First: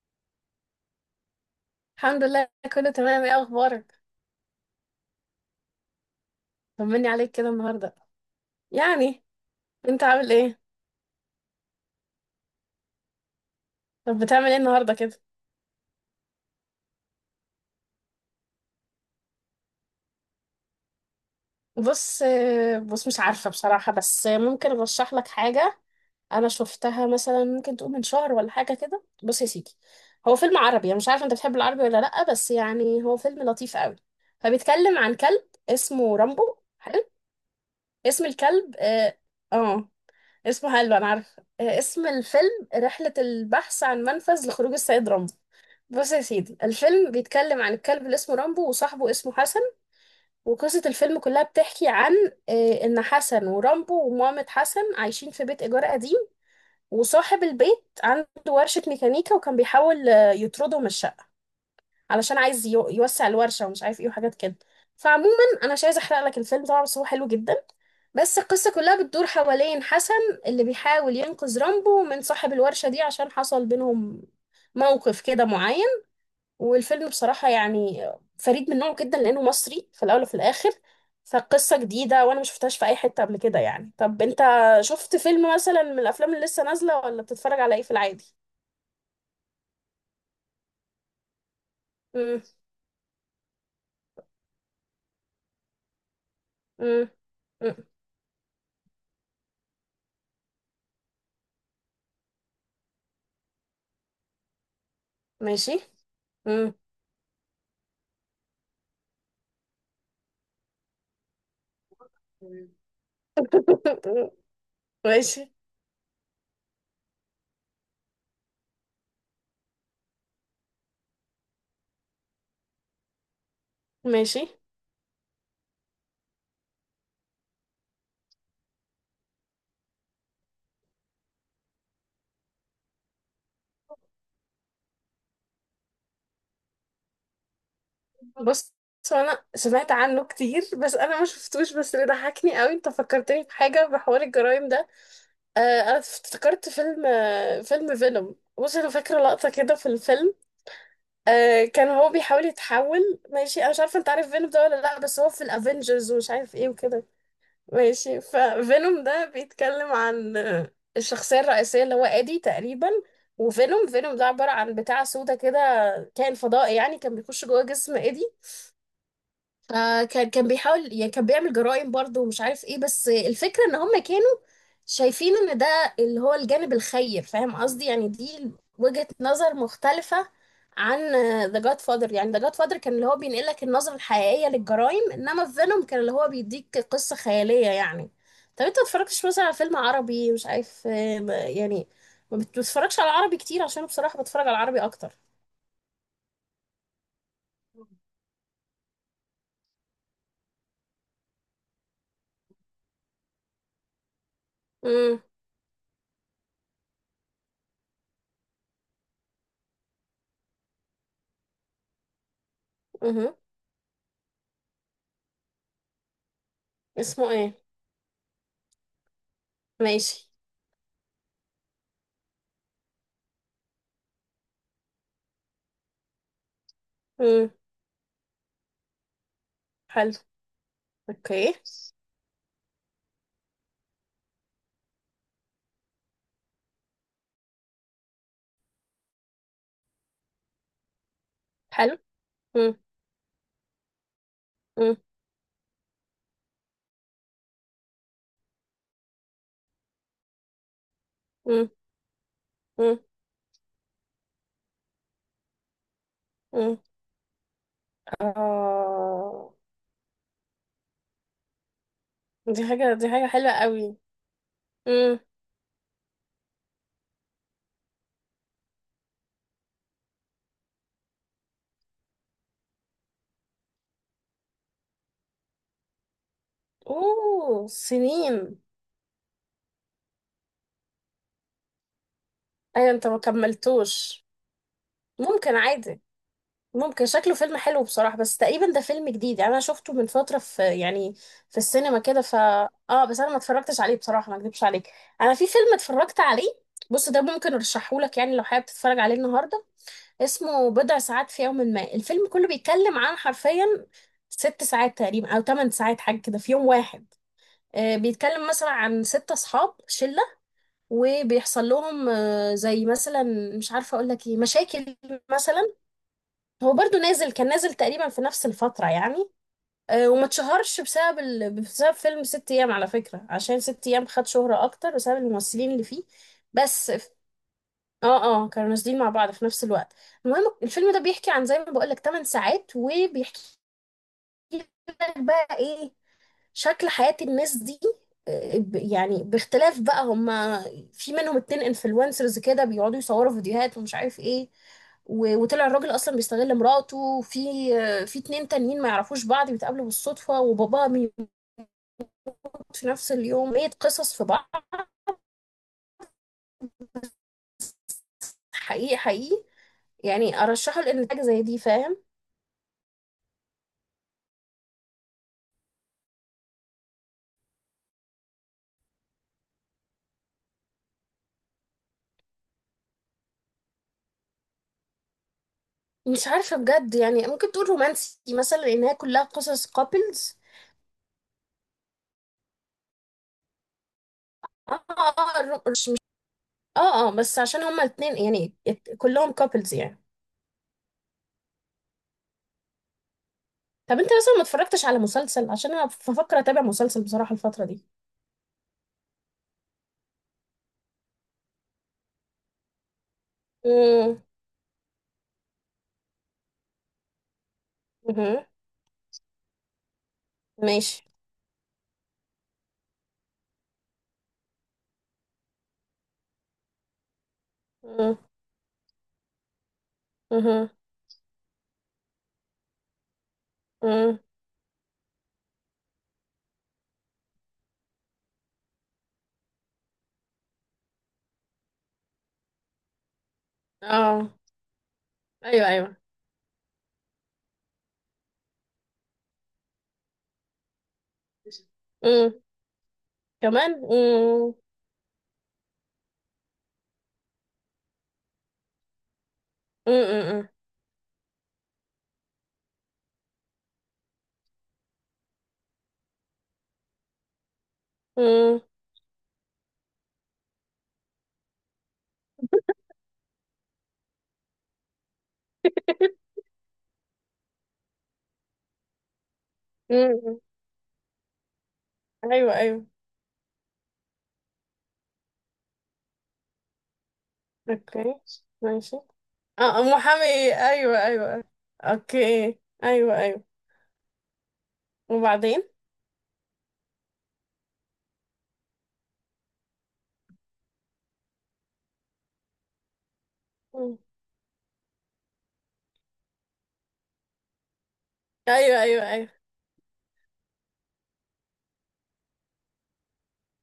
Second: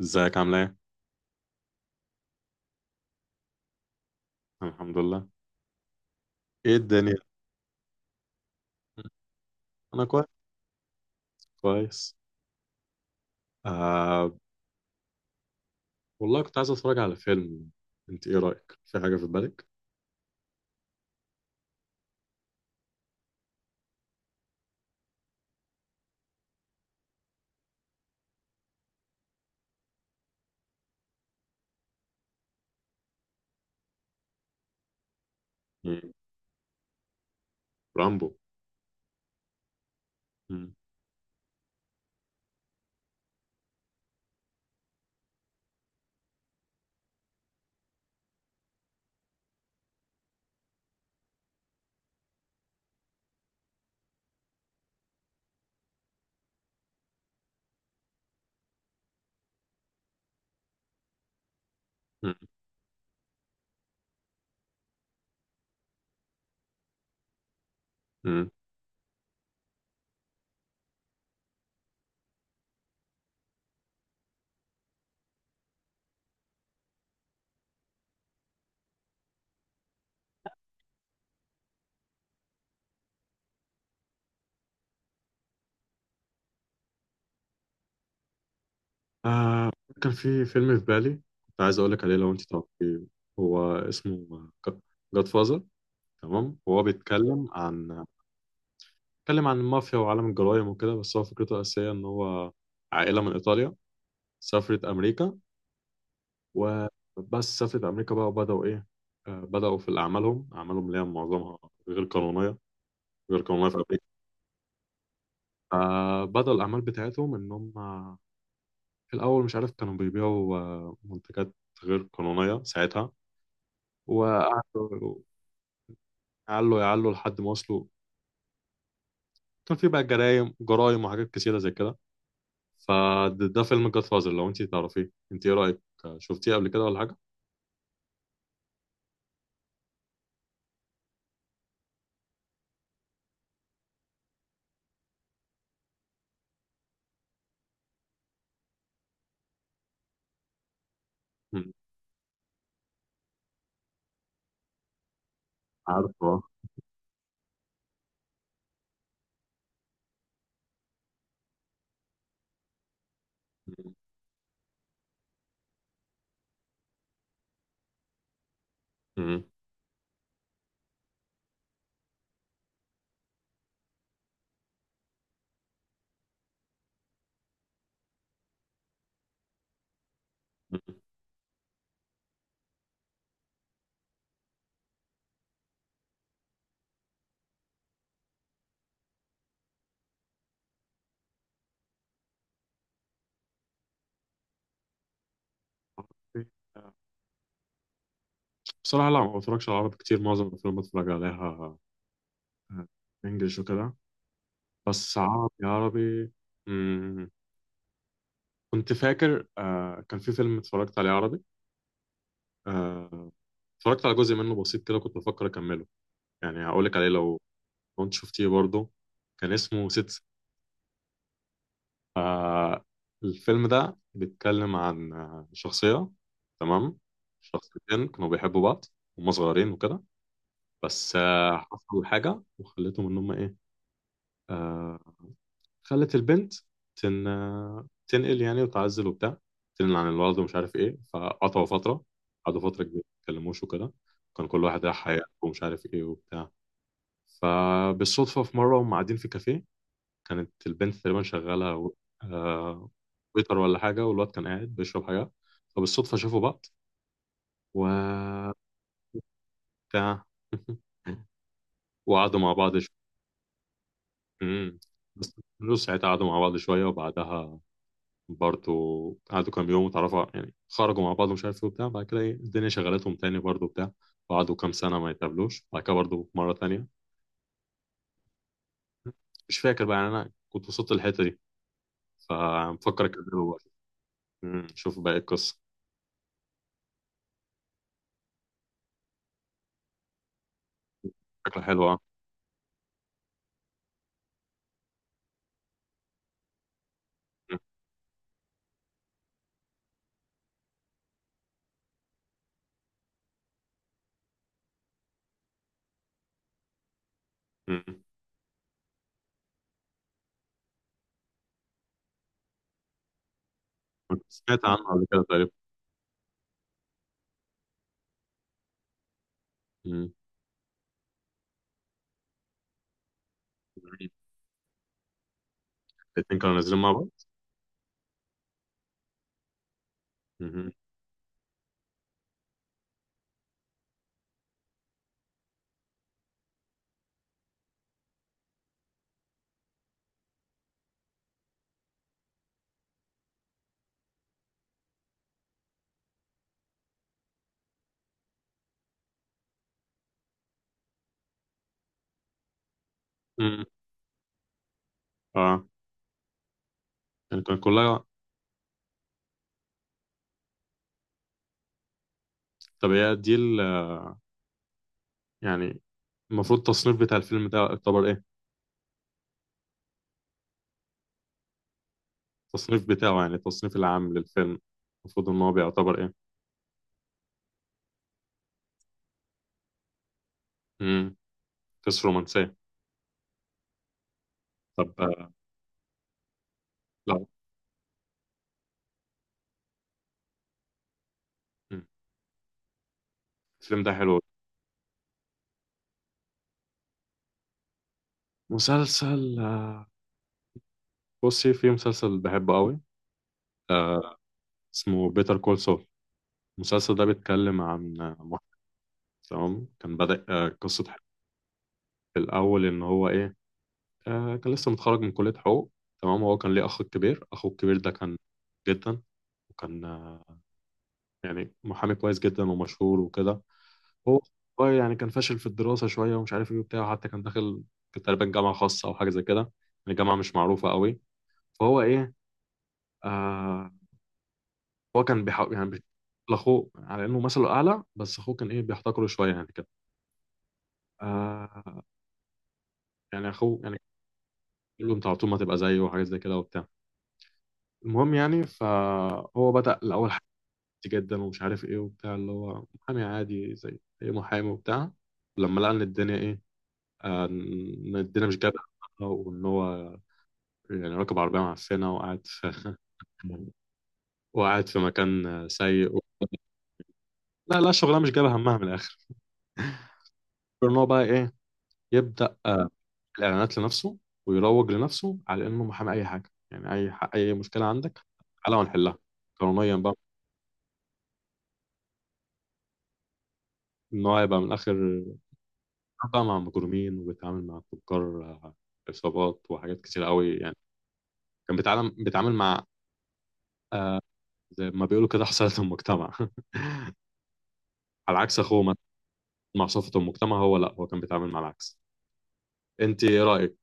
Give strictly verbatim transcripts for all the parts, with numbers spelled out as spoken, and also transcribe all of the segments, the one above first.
ازيك عامل ايه؟ الحمد لله. كله تمام، ايه اخبارك؟ أنا الحمد لله. ايه طمني الدنيا؟ عليك كده النهارده. يعني انت انا كويس. عامل ايه؟ كويس. طب آه. بتعمل ايه النهارده كده؟ والله كنت عايز اتفرج على فيلم. انت ايه رأيك؟ في حاجة في بالك؟ بص آه، بص مش عارفه بصراحه، بس ممكن ارشح لك حاجه. انا شفتها مثلا، ممكن تقول من شهر ولا حاجه كده. بص يا سيدي، هو فيلم عربي، انا مش عارفه انت بتحب العربي ولا لا، بس يعني هو فيلم لطيف قوي. فبيتكلم عن كلب مم. اسمه رامبو. حلو. اسم رامبو. الكلب اه, آه. اسمه مم. حلو انا عارفه. آه، اسم الفيلم رحله البحث عن منفذ لخروج السيد رامبو. بص يا سيدي، الفيلم بيتكلم عن الكلب اللي اسمه رامبو، وصاحبه اسمه حسن، وقصة الفيلم كلها بتحكي عن آه، إن حسن ورامبو ومامة حسن عايشين في بيت إيجار قديم، وصاحب البيت عنده ورشة ميكانيكا، وكان بيحاول آه، يطرده من الشقة مم. علشان عايز يو- يوسع الورشة ومش عارف إيه وحاجات كده. فعموما أنا مش عايزة أحرق لك الفيلم طبعا، بس هو حلو جدا. بس مم. القصة كلها بتدور حوالين حسن اللي بيحاول ينقذ رامبو من صاحب الورشة دي، عشان حصل بينهم موقف كده معين. والفيلم بصراحة يعني فريد من نوعه جدا، لأنه مصري في الأول وفي الآخر. فقصة جديدة، وأنا ما شفتهاش في أي حتة قبل كده. يعني طب أنت شفت فيلم مثلا من الأفلام اللي لسه نازلة، ولا بتتفرج على إيه في العادي؟ آه. كان في فيلم في بالي، كنت عايز اقول لك عليه لو انت مم. تعرفيه. هو اسمه جاد فازر. تمام. هو مم. بيتكلم مم. عن بيتكلم عن المافيا وعالم الجرايم وكده، بس هو فكرته الأساسية ان هو عائلة من ايطاليا سافرت امريكا. ماشي. مم. وبس سافرت أمريكا بقى وبدأوا إيه. آه، بدأوا في أعمالهم أعمالهم اللي هي معظمها غير قانونية غير قانونية في أمريكا. ماشي. فبدأوا الأعمال بتاعتهم إن هم في الأول مش عارف كانوا بيبيعوا آه، منتجات غير قانونية ساعتها. ماشي. وقعدوا يعلوا يعلوا لحد ما وصلوا. كان في بقى جرايم جرايم وحاجات كتيرة زي كده. فده ده فيلم جاد فازر. لو أنت تعرفيه، أنت إيه رأيك؟ شفتيه قبل كده ولا حاجة؟ بص، هو أنا سمعت عنه كتير بس أنا ما شفتوش، بس اللي ضحكني قوي أنت فكرتني بحاجة بحوار الجرايم ده. آه أنا افتكرت فيلم، آه فيلم فينوم. بص أنا فاكرة لقطة كده في الفيلم. آه مم. كان هو بيحاول يتحول. ماشي، انا مش عارفه انت عارف فينوم ده ولا لا، بس هو في الافينجرز عارفه. ومش آه. عارف ايه وكده. ماشي، ففينوم ده بيتكلم عن آه، الشخصيه الرئيسيه اللي هو ادي تقريبا. وفينوم فينوم ده عباره عن بتاع سودا كده، كائن فضائي، يعني كان بيخش جوه جسم ادي. مم. فكان كان بيحاول، يعني كان بيعمل جرائم برضه ومش عارف ايه، بس الفكرة ان هم كانوا شايفين ان ده اللي هو الجانب الخير، فاهم قصدي؟ يعني دي وجهة نظر مختلفة عن ذا جاد فادر. يعني ذا جاد فادر كان اللي هو بينقل لك النظرة الحقيقية للجرائم، انما فينوم كان اللي هو بيديك قصة خيالية يعني. طب انت ما اتفرجتش مثلا على فيلم عربي مش عارف، آه، يعني ما- يعني ما بتتفرجش على عربي كتير؟ عشان بصراحة بتفرج على العربي اكتر. مم. بصراحة لا، ما بتفرجش على عربي كتير، معظم الأفلام بتفرج عليها آه، إنجلش وكده. بس امم. عربي عربي. مم. كنت فاكر آه كان في فيلم اتفرجت عليه عربي. آه. امم. اتفرجت على جزء منه بسيط كده، كنت بفكر أكمله. يعني هقولك عليه اسمه لو ايه؟ لو أنت شفتيه برضه. كان اسمه ست. ماشي. آه. الفيلم ده بيتكلم عن آه، شخصية. تمام. امم. شخصيتين كانوا بيحبوا بعض وهم صغيرين وكده. حلو. بس اوكي. آه حصل حاجة وخلتهم إن هم إيه. آه، خلت البنت تن... تنقل يعني وتعزل وبتاع. تنقل عن الولد ومش عارف ايه، فقطعوا حلو. فترة. قعدوا مم. فترة كبيرة ما اتكلموش وكده. كان كل واحد مم. راح حياته ومش عارف ايه وبتاع. فبالصدفة في مرة هم قاعدين في كافيه، كانت البنت تقريبا مم. شغالة و... آه... مم. ويتر ولا حاجة، والواد كان قاعد بيشرب حاجة. فبالصدفة شافوا بعض مم. و اه، بتاع وقعدوا مع دي بعض حاجة شوية. دي حاجة حلوة قوي. مم. بس ساعتها قعدوا مع بعض شوية، وبعدها برضو قعدوا كام يوم وتعرفوا، يعني خرجوا مع بعض ومش عارف ايه وبتاع. بعد كده ايه الدنيا شغلتهم تاني برضو بتاع، وقعدوا كام سنة ما يتقابلوش بعد كده برضو مرة تانية. اوه، سنين! مش فاكر بقى، يعني أنا كنت وصلت الحتة دي ايوه، فمفكر انت ما أكمله بقى. كملتوش؟ مم. شوف باقي ممكن القصة. عادي. ممكن شكله فيلم حلو بصراحة، بس تقريبا ده فيلم جديد يعني انا شفته من فترة، في يعني في فكرة حلوة أه. السينما كده. ف اه بس انا ما اتفرجتش عليه بصراحة، ما اكدبش عليك. انا في فيلم اتفرجت عليه، بص ده ممكن ارشحهولك يعني لو حابب تتفرج عليه النهاردة. اسمه بضع ساعات في يوم ما. الفيلم كله بيتكلم عن حرفيا ست ساعات تقريبا او ثمان ساعات حاجه كده في يوم واحد. مم. آه، بيتكلم مثلا عن ست اصحاب شله، وبيحصل لهم آه، زي مثلا، مش عارفه اقول مم. لك ايه، سمعت عنه مشاكل قبل كده تقريبا. مثلا. هو برضو نازل، كان نازل تقريبا في نفس الفتره يعني. آه، مم. وما اتشهرش بسبب ال... بسبب فيلم ست ايام على فكره، عشان ست ايام خد شهره اكتر بسبب الممثلين اللي فيه الاتنين كانوا نازلين مع بس. بعض. اه اه كانوا نازلين مع بعض في نفس الوقت. المهم مم. الفيلم ده بيحكي عن زي ما بقولك ثمان ساعات، وبيحكي لك بقى ايه شكل حياة الناس دي. آه، ب- يعني باختلاف بقى هما، في منهم اتنين انفلونسرز كده بيقعدوا يصوروا فيديوهات ومش عارف ايه، و- وطلع الراجل اصلا بيستغل مراته، وفي آه، في اتنين تانيين ما يعرفوش بعض بيتقابلوا بالصدفة وباباه بيموت في نفس اليوم. مم. ايه قصص في بعض، اه. يعني كان كلها. حقيقي حقيقي. يعني ارشحه لان حاجة زي دي، فاهم؟ طب هي دي ال- يعني المفروض التصنيف بتاع الفيلم ده يعتبر إيه؟ التصنيف بتاعه يعني التصنيف العام للفيلم، المفروض ان هو بيعتبر ايه. مش عارفة بجد، يعني ممكن تقول رومانسي مثلا لأنها كلها قصص كابلز. امم قصة رومانسية. اه طب آه، اه الر- مش مش اه اه لا. بس عشان هما الاتنين يعني ات- كلهم كابلز يعني. مم. الفيلم ده طب انت حلو. مثلا ما اتفرجتش على مسلسل؟ عشان انا بفكر اتابع مسلسل بصراحة الفترة دي. مسلسل آه، بصي في مسلسل بحبه قوي. امم. اسمه بيتر كول سول. المسلسل ده بيتكلم عن آه، واحد. مهم. تمام. كان بدأ آه، قصة حب ماشي. في الأول إن هو إيه. آه، كان لسه متخرج من كلية حقوق. تمام. هو كان ليه أخ كبير، أخوه الكبير ده امم. كان جدا. وكان آه، مهم. يعني محامي كويس جدا ومشهور وكده. امم. هو هو يعني كان فاشل في الدراسة شوية ومش عارف ايه وبتاع، حتى كان داخل كان تقريبا جامعة خاصة أو حاجة زي كده، يعني جامعة مش معروفة قوي. فهو ايه. آه. اه. هو كان بيحاول ايوه، يعني بي- ايوه. لأخوه على إنه مثله أعلى، بس أخوه كان ايه، بيحتقره شوية يعني كده. آه. امم. يعني أخوه كمان. يعني امم. بيقول له أنت على طول ما تبقى زيه وحاجات زي كده وبتاع. المهم يعني فهو بدأ امم. الأول حاجات امم. جدا ومش عارف ايه وبتاع، اللي هو محامي عادي زي أي محامي وبتاع. لما لقى إن الدنيا ايه. آه. إن الدنيا مش جايبة، امم. وإن هو يعني راكب عربية معفنة وقاعد في وقاعد في مكان سيء و... لا لا، شغلانة مش جايبة همها من الآخر. امم. غير إن هو بقى إيه، يبدأ ايوه، آه، ايوه. الإعلانات لنفسه، ويروج لنفسه على إنه محامي أي حاجة، يعني أي ح... أي مشكلة عندك اوكي. تعالى ماشي. ونحلها قانونيا اه، بقى. محامي، ايه؟ ايوه، ايوه. أيوة. اوكي. ايوه، ايوه. إن هو يبقى من الآخر وبعدين؟ بقى مع مجرمين وبيتعامل مع تجار آه، عصابات وحاجات كتير قوي، يعني كان بيتعامل بيتعامل مع مم. زي ما بيقولوا كده حصلت المجتمع على عكس أخوه مثلا، ايوه، ايوه، ايوه. مع صفة المجتمع هو، لا، هو كان بيتعامل مع العكس. أنت إيه رأيك؟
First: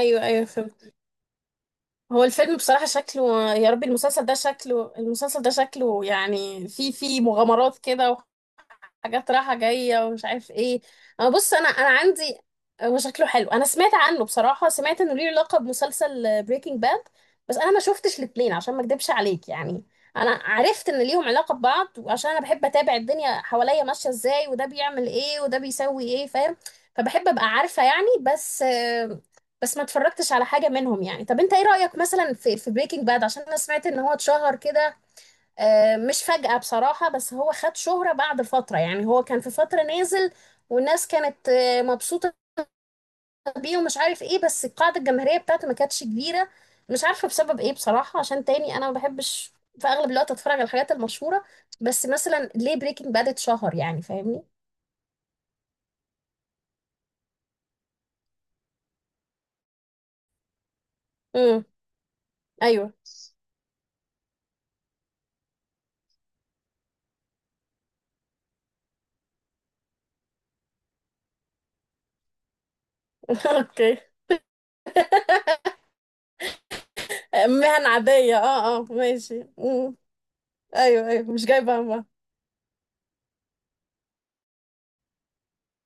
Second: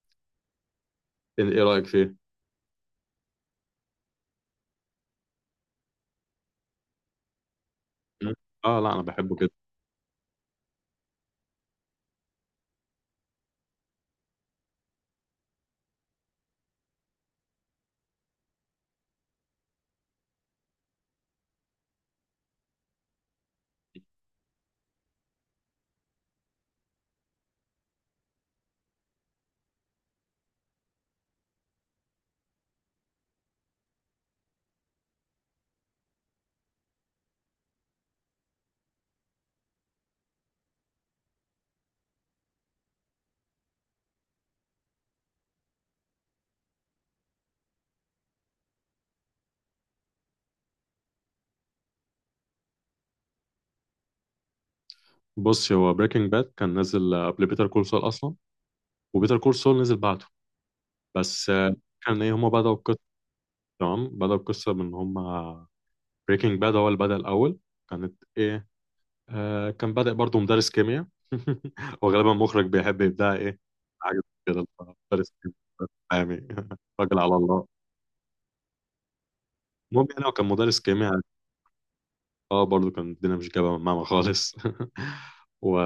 ايوه، ايوه فهمت. ايه إيه رأيك فيه؟ هو الفيلم بصراحة شكله، يا ربي، المسلسل ده شكله المسلسل ده شكله يعني في في مغامرات كده، مم. اه، لا، انا حاجات بحبه رايحة جدا. جاية ومش عارف ايه. انا بص انا انا عندي، هو شكله حلو. انا سمعت عنه بصراحة، سمعت انه ليه لقب مسلسل بريكنج باد، بس انا ما شفتش الاتنين عشان ما اكدبش عليك يعني. انا عرفت ان ليهم علاقة ببعض، وعشان انا بحب اتابع الدنيا حواليا ماشية ازاي، وده بيعمل ايه وده بيسوي ايه، فاهم؟ فبحب ابقى عارفة يعني. بس آه، بس ما اتفرجتش على حاجة منهم يعني. طب انت ايه رأيك مثلا في في بريكنج باد؟ عشان انا سمعت ان هو اتشهر كده آه، مش فجأة بصراحة، بس هو خد شهرة بعد فترة يعني. هو كان في فترة نازل والناس كانت آه، مبسوطة بيه ومش عارف ايه، بس القاعدة الجماهيرية بتاعته ما كانتش كبيرة. مش عارفة بسبب ايه بصراحة، عشان تاني انا ما بحبش في اغلب الوقت اتفرج على الحاجات المشهورة. بس مثلا ليه بريكنج باد اتشهر يعني، فاهمني؟ بص، هو بريكنج باد كان نازل آه، قبل بيتر كول سول اصلا، وبيتر كول سول نزل بعده. بس امم. آه، كان ايه، هما بدأوا ايوه. القصة. تمام. بدأوا القصة من هما بريكنج باد هو اللي بدأ الأول. كانت ايه. آه. كان بادئ برضه مدرس كيمياء وغالبا مخرج بيحب يبدأ ايه اوكي. حاجة كده. مدرس كيمياء يعني راجل على الله. مهن عادية، اه اه، ماشي. مم. المهم يعني هو كان مدرس ايوه، كيمياء. ايوه، مش جايبة همها. اه برضو كان الدنيا مش جايبه معانا خالص و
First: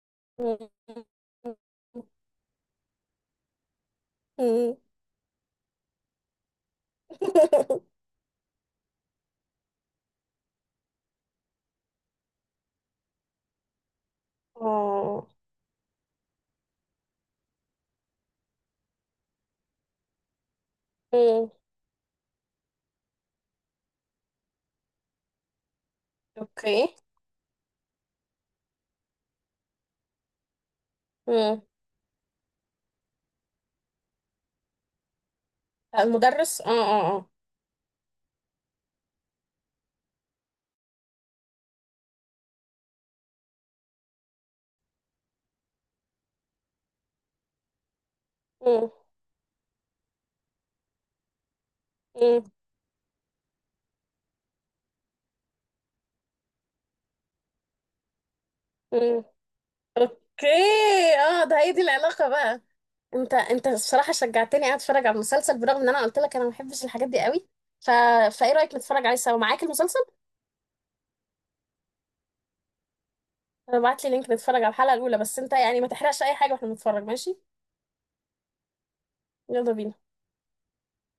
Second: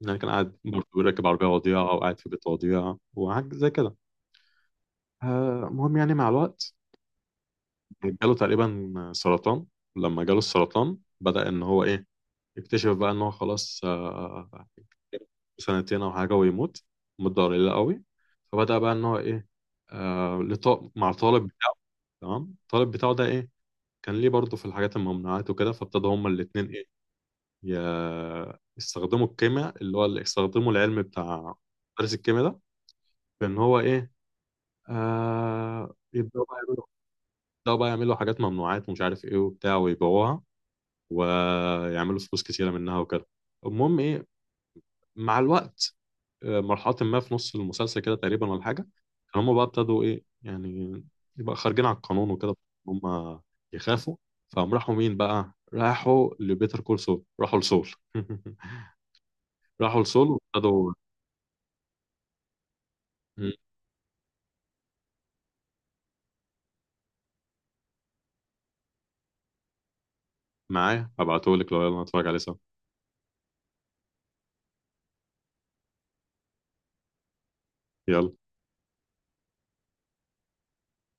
يعني كان قاعد مم. برضه راكب عربية وضيعة أو قاعد في بيت وضيعة وحاجة زي كده. مم. آه، المهم يعني مع الوقت جاله تقريبا سرطان. لما جاله السرطان بدأ إن هو إيه، يكتشف بقى إن هو خلاص آه، اه. سنتين أو حاجة ويموت. مدة قليلة قوي. فبدأ بقى إن هو إيه. آه، لط- مع الطالب مم. بتاعه. تمام. الطالب بتاعه ده إيه، كان ليه برضه في الحاجات الممنوعات وكده. فابتدوا هما الاتنين اوكي. إيه، ي- يستخدموا الكيمياء اللي هو اللي يستخدموا العلم بتاع مم. مدرس الكيمياء ده، بان هو ايه. آه. آه، يبداوا بقى المدرس، اه يعملوا اه اه. يبداوا بقى يعملوا حاجات ممنوعات ومش عارف ايه وبتاع، ويبيعوها ويعملوا فلوس كتيره منها وكده. المهم ايه، مع الوقت آه، مرحله ما في نص المسلسل كده تقريبا ولا حاجه، مم. كان هم بقى ابتدوا ايه، يعني يبقى خارجين على القانون مم. وكده، هم يخافوا. فقام راحوا مين بقى، راحوا لبيتر كول سول، راحوا لسول مم. راحوا لسول اوكي. وابتدوا. اه، ده هي دي العلاقة بقى. انت انت الصراحة شجعتني قاعد اتفرج على المسلسل، برغم ان انا قلت لك انا ما بحبش الحاجات دي قوي. ف... فايه رأيك نتفرج عليه سوا معاك المسلسل؟ معايا هبعتهولك لو، يلا نتفرج عليه سوا. ابعت لي لينك نتفرج على الحلقة الاولى، بس انت يعني ما تحرقش اي حاجة واحنا بنتفرج، ماشي؟ يلا. يلا بينا.